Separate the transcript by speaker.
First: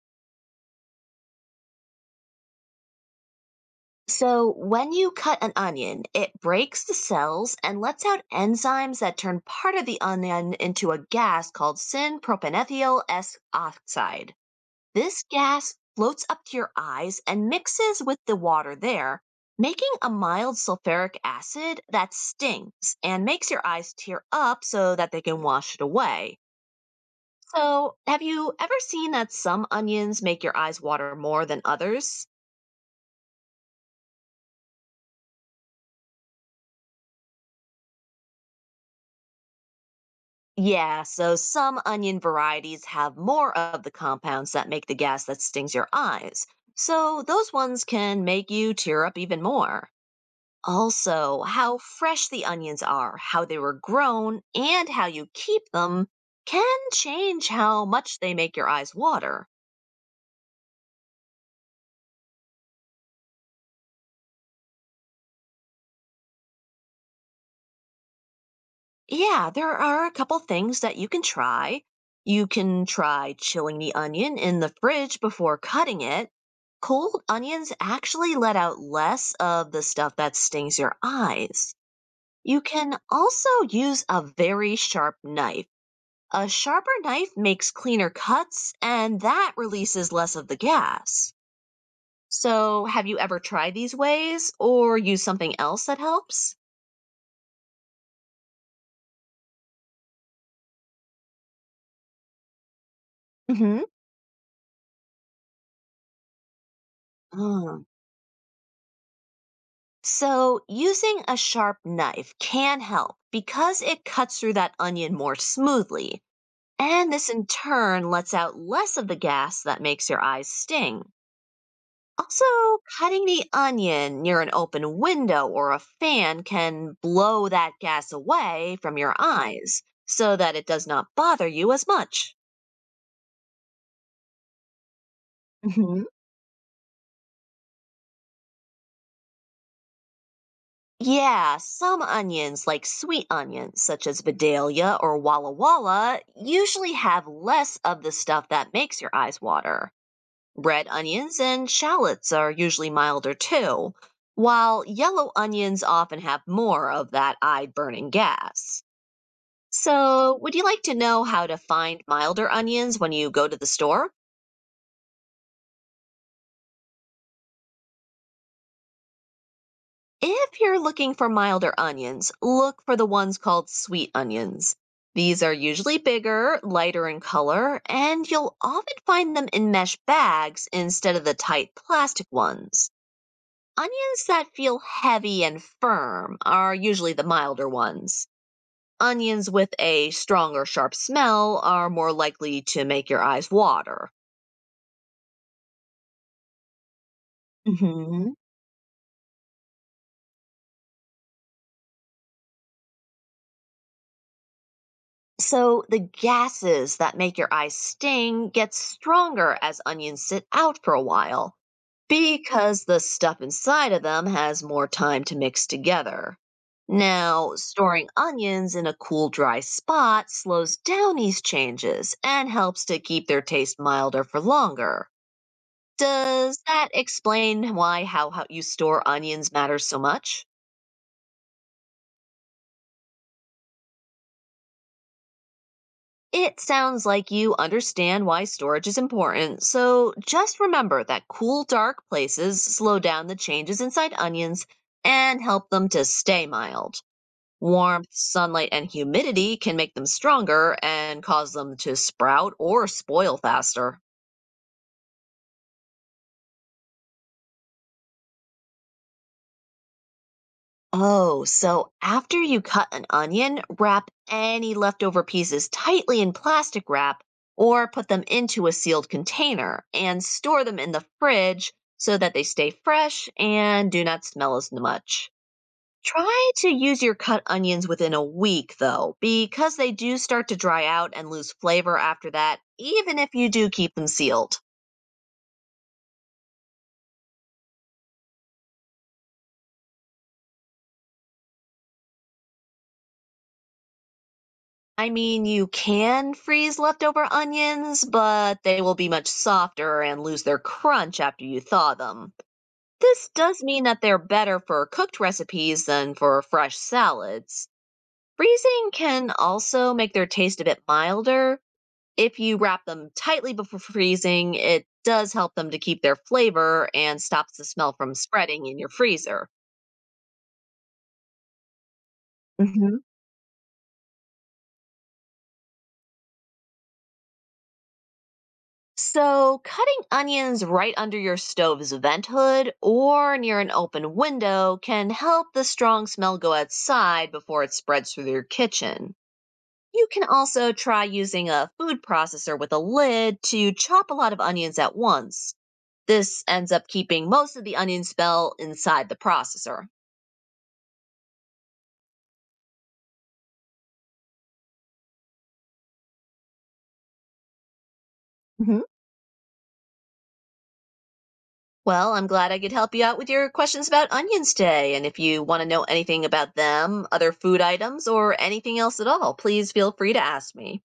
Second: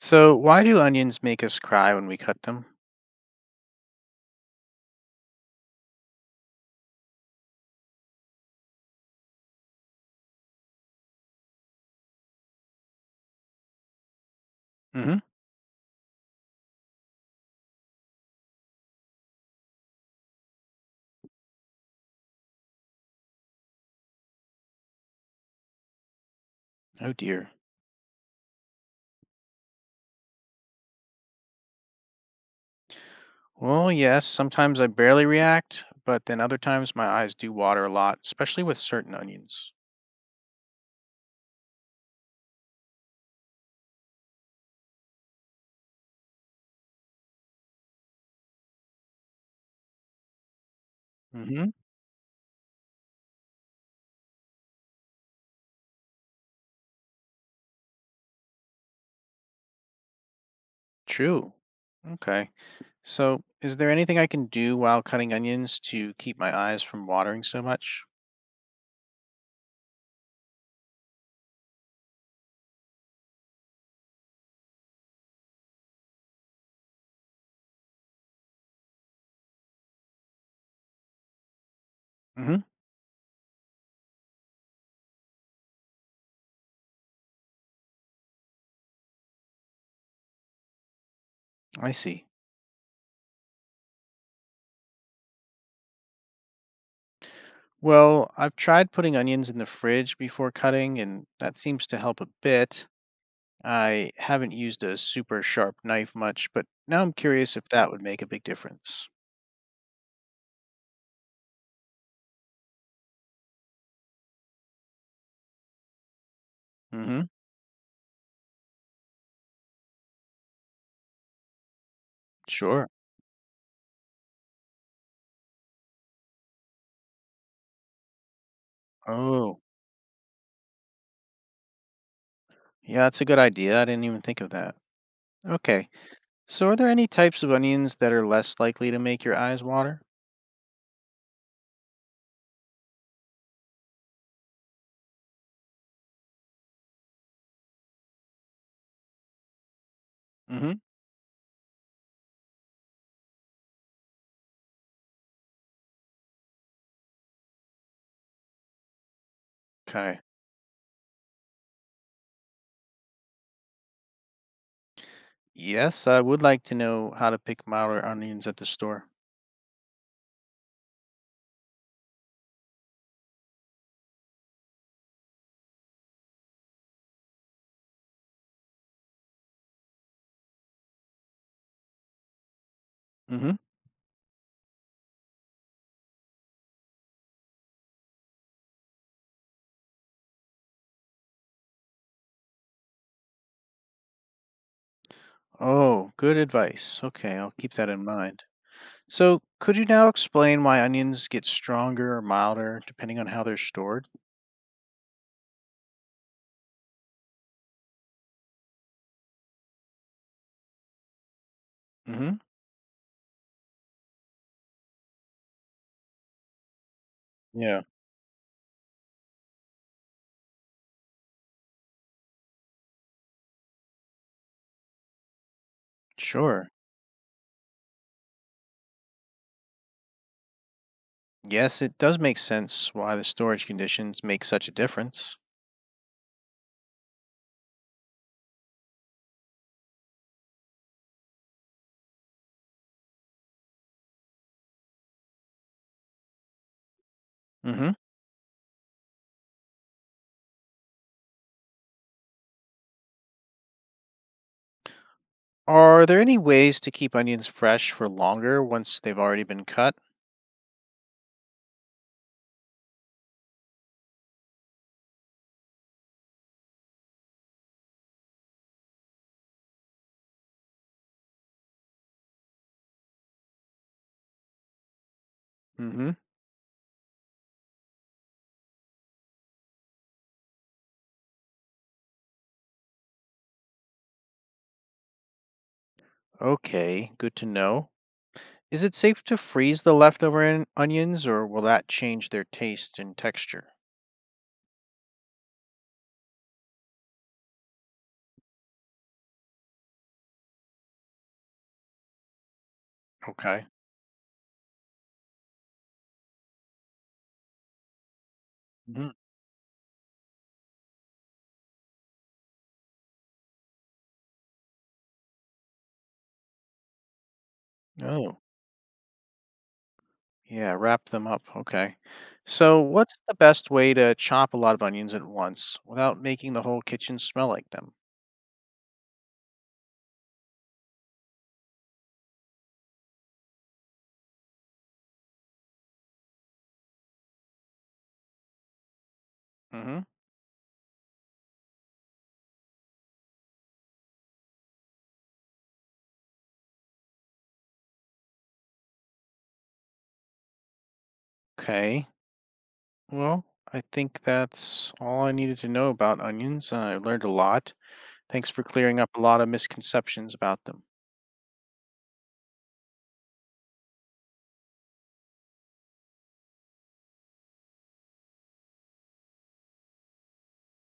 Speaker 1: So, why do onions make us cry when we cut them?
Speaker 2: So, when you cut an onion, it breaks the cells and lets out enzymes that turn part of the onion into a gas called synpropanethyl S oxide.
Speaker 1: Hmm.
Speaker 2: This gas floats up to your eyes and mixes with the water there, making a mild sulfuric acid that stings and makes your eyes tear up so that they can wash it away.
Speaker 1: Oh dear.
Speaker 2: So, have you ever seen that some onions make your eyes water more than others?
Speaker 1: Well, yes, sometimes I barely react, but then other times my eyes do water a lot, especially with certain onions.
Speaker 2: Yeah, so some onion varieties have more of the compounds that make the gas that stings your eyes. So those ones can make you tear up even more. Also,
Speaker 1: Hmm.
Speaker 2: how fresh the onions are, how they were grown, and how you keep them can change how much they make your eyes water.
Speaker 1: True. Okay. So, is there anything I can do while cutting onions to keep my eyes from watering so much?
Speaker 2: Yeah, there are a couple things that you can try. You can try chilling the onion in the fridge before cutting it. Cold onions actually let out less of the stuff that stings your eyes. You
Speaker 1: Hmm.
Speaker 2: can also use a very sharp knife. A sharper knife makes cleaner cuts and that releases less of the gas.
Speaker 1: I see.
Speaker 2: So, have you ever tried these ways or used something else that helps?
Speaker 1: Well, I've tried putting onions in the fridge before cutting, and that seems to help a bit.
Speaker 2: Mm hmm.
Speaker 1: I haven't used a super sharp knife much, but now I'm curious if
Speaker 2: Oh.
Speaker 1: that would make a big difference.
Speaker 2: So, using a sharp knife can help because it cuts through that onion more smoothly. And
Speaker 1: Hmm.
Speaker 2: this in turn lets out less of the gas that makes your eyes sting. Also,
Speaker 1: Sure.
Speaker 2: cutting the onion near an open window or a fan can blow that gas away from your
Speaker 1: Oh,
Speaker 2: eyes so that it does not bother you as much.
Speaker 1: yeah, that's a good idea. I didn't even think of that. Okay. So, are there any types of onions that are less likely to make your eyes water?
Speaker 2: Yeah, some onions, like sweet onions, such as Vidalia or Walla Walla, usually have less of the stuff that makes your eyes water.
Speaker 1: Mm-hmm.
Speaker 2: Red onions and shallots are usually milder too, while yellow onions often have more of that eye burning gas.
Speaker 1: Okay.
Speaker 2: So, would you like to know how to find milder onions when you go to the store?
Speaker 1: Yes, I would like to know how to pick milder onions at the store.
Speaker 2: If you're looking for milder onions, look for the ones called sweet onions. These are usually bigger, lighter in color, and you'll often find them in mesh bags instead of the tight plastic ones.
Speaker 1: Mm-hmm.
Speaker 2: Onions that feel heavy and firm are usually the milder ones. Onions with a strong or sharp smell are more likely to make your eyes water.
Speaker 1: Oh, good advice. Okay, I'll keep that in
Speaker 2: Mhm.
Speaker 1: mind. So, could you now explain why onions get stronger or milder depending on how they're stored?
Speaker 2: So the gases that make your eyes sting get stronger as onions sit out for a while
Speaker 1: Mm-hmm.
Speaker 2: because the stuff inside of them has more time to mix together. Now,
Speaker 1: Yeah,
Speaker 2: storing onions in a cool, dry spot slows down these changes and helps to keep their taste milder for longer. Does
Speaker 1: sure.
Speaker 2: that explain how you store onions matters so much?
Speaker 1: Yes, it does make sense why the storage conditions make such a difference.
Speaker 2: It sounds like you understand why storage is important, so just remember that cool, dark places slow down the changes inside onions and help them to stay mild.
Speaker 1: Mm-hmm.
Speaker 2: Warmth, sunlight, and humidity can make them stronger and cause them to sprout or spoil faster.
Speaker 1: Are there any ways to keep onions fresh for longer once they've already been cut?
Speaker 2: Oh, so after you cut an onion, wrap any leftover pieces tightly in plastic wrap or put them into a sealed container and store them in the fridge so that they stay fresh and do not smell as much.
Speaker 1: Hmm.
Speaker 2: Try to use your cut onions within a week though, because they do start to dry out and lose flavor after that, even if you do keep them sealed.
Speaker 1: Okay, good to know. Is it safe to freeze the leftover onions or will that change their taste and texture?
Speaker 2: I mean, you can freeze leftover onions, but they will be much softer and lose their crunch after you thaw them. This does
Speaker 1: Okay.
Speaker 2: mean that they're better for cooked recipes than for fresh salads. Freezing
Speaker 1: Hmm.
Speaker 2: can also make their taste a bit milder. If you wrap them tightly before freezing, it does help them to keep their flavor and stops the smell from
Speaker 1: Oh,
Speaker 2: spreading in your freezer.
Speaker 1: yeah, wrap them up. Okay. So, what's the best way to chop a lot of onions at once without making the whole kitchen smell like them?
Speaker 2: So, cutting onions right under your stove's vent hood or near an open window can help the strong smell go outside before it spreads through your kitchen.
Speaker 1: Hmm.
Speaker 2: You can also try using a food processor with a lid to chop a lot of onions at once. This ends up keeping most of the onion smell inside the processor.
Speaker 1: Okay. Well, I think that's all I needed to know about onions. I learned a lot. Thanks for
Speaker 2: Mhm.
Speaker 1: clearing up a lot of misconceptions about them.
Speaker 2: Well, I'm glad I could help you out with your questions about onions today. And if you want to know anything about them, other food items, or anything else at all, please feel free to ask me.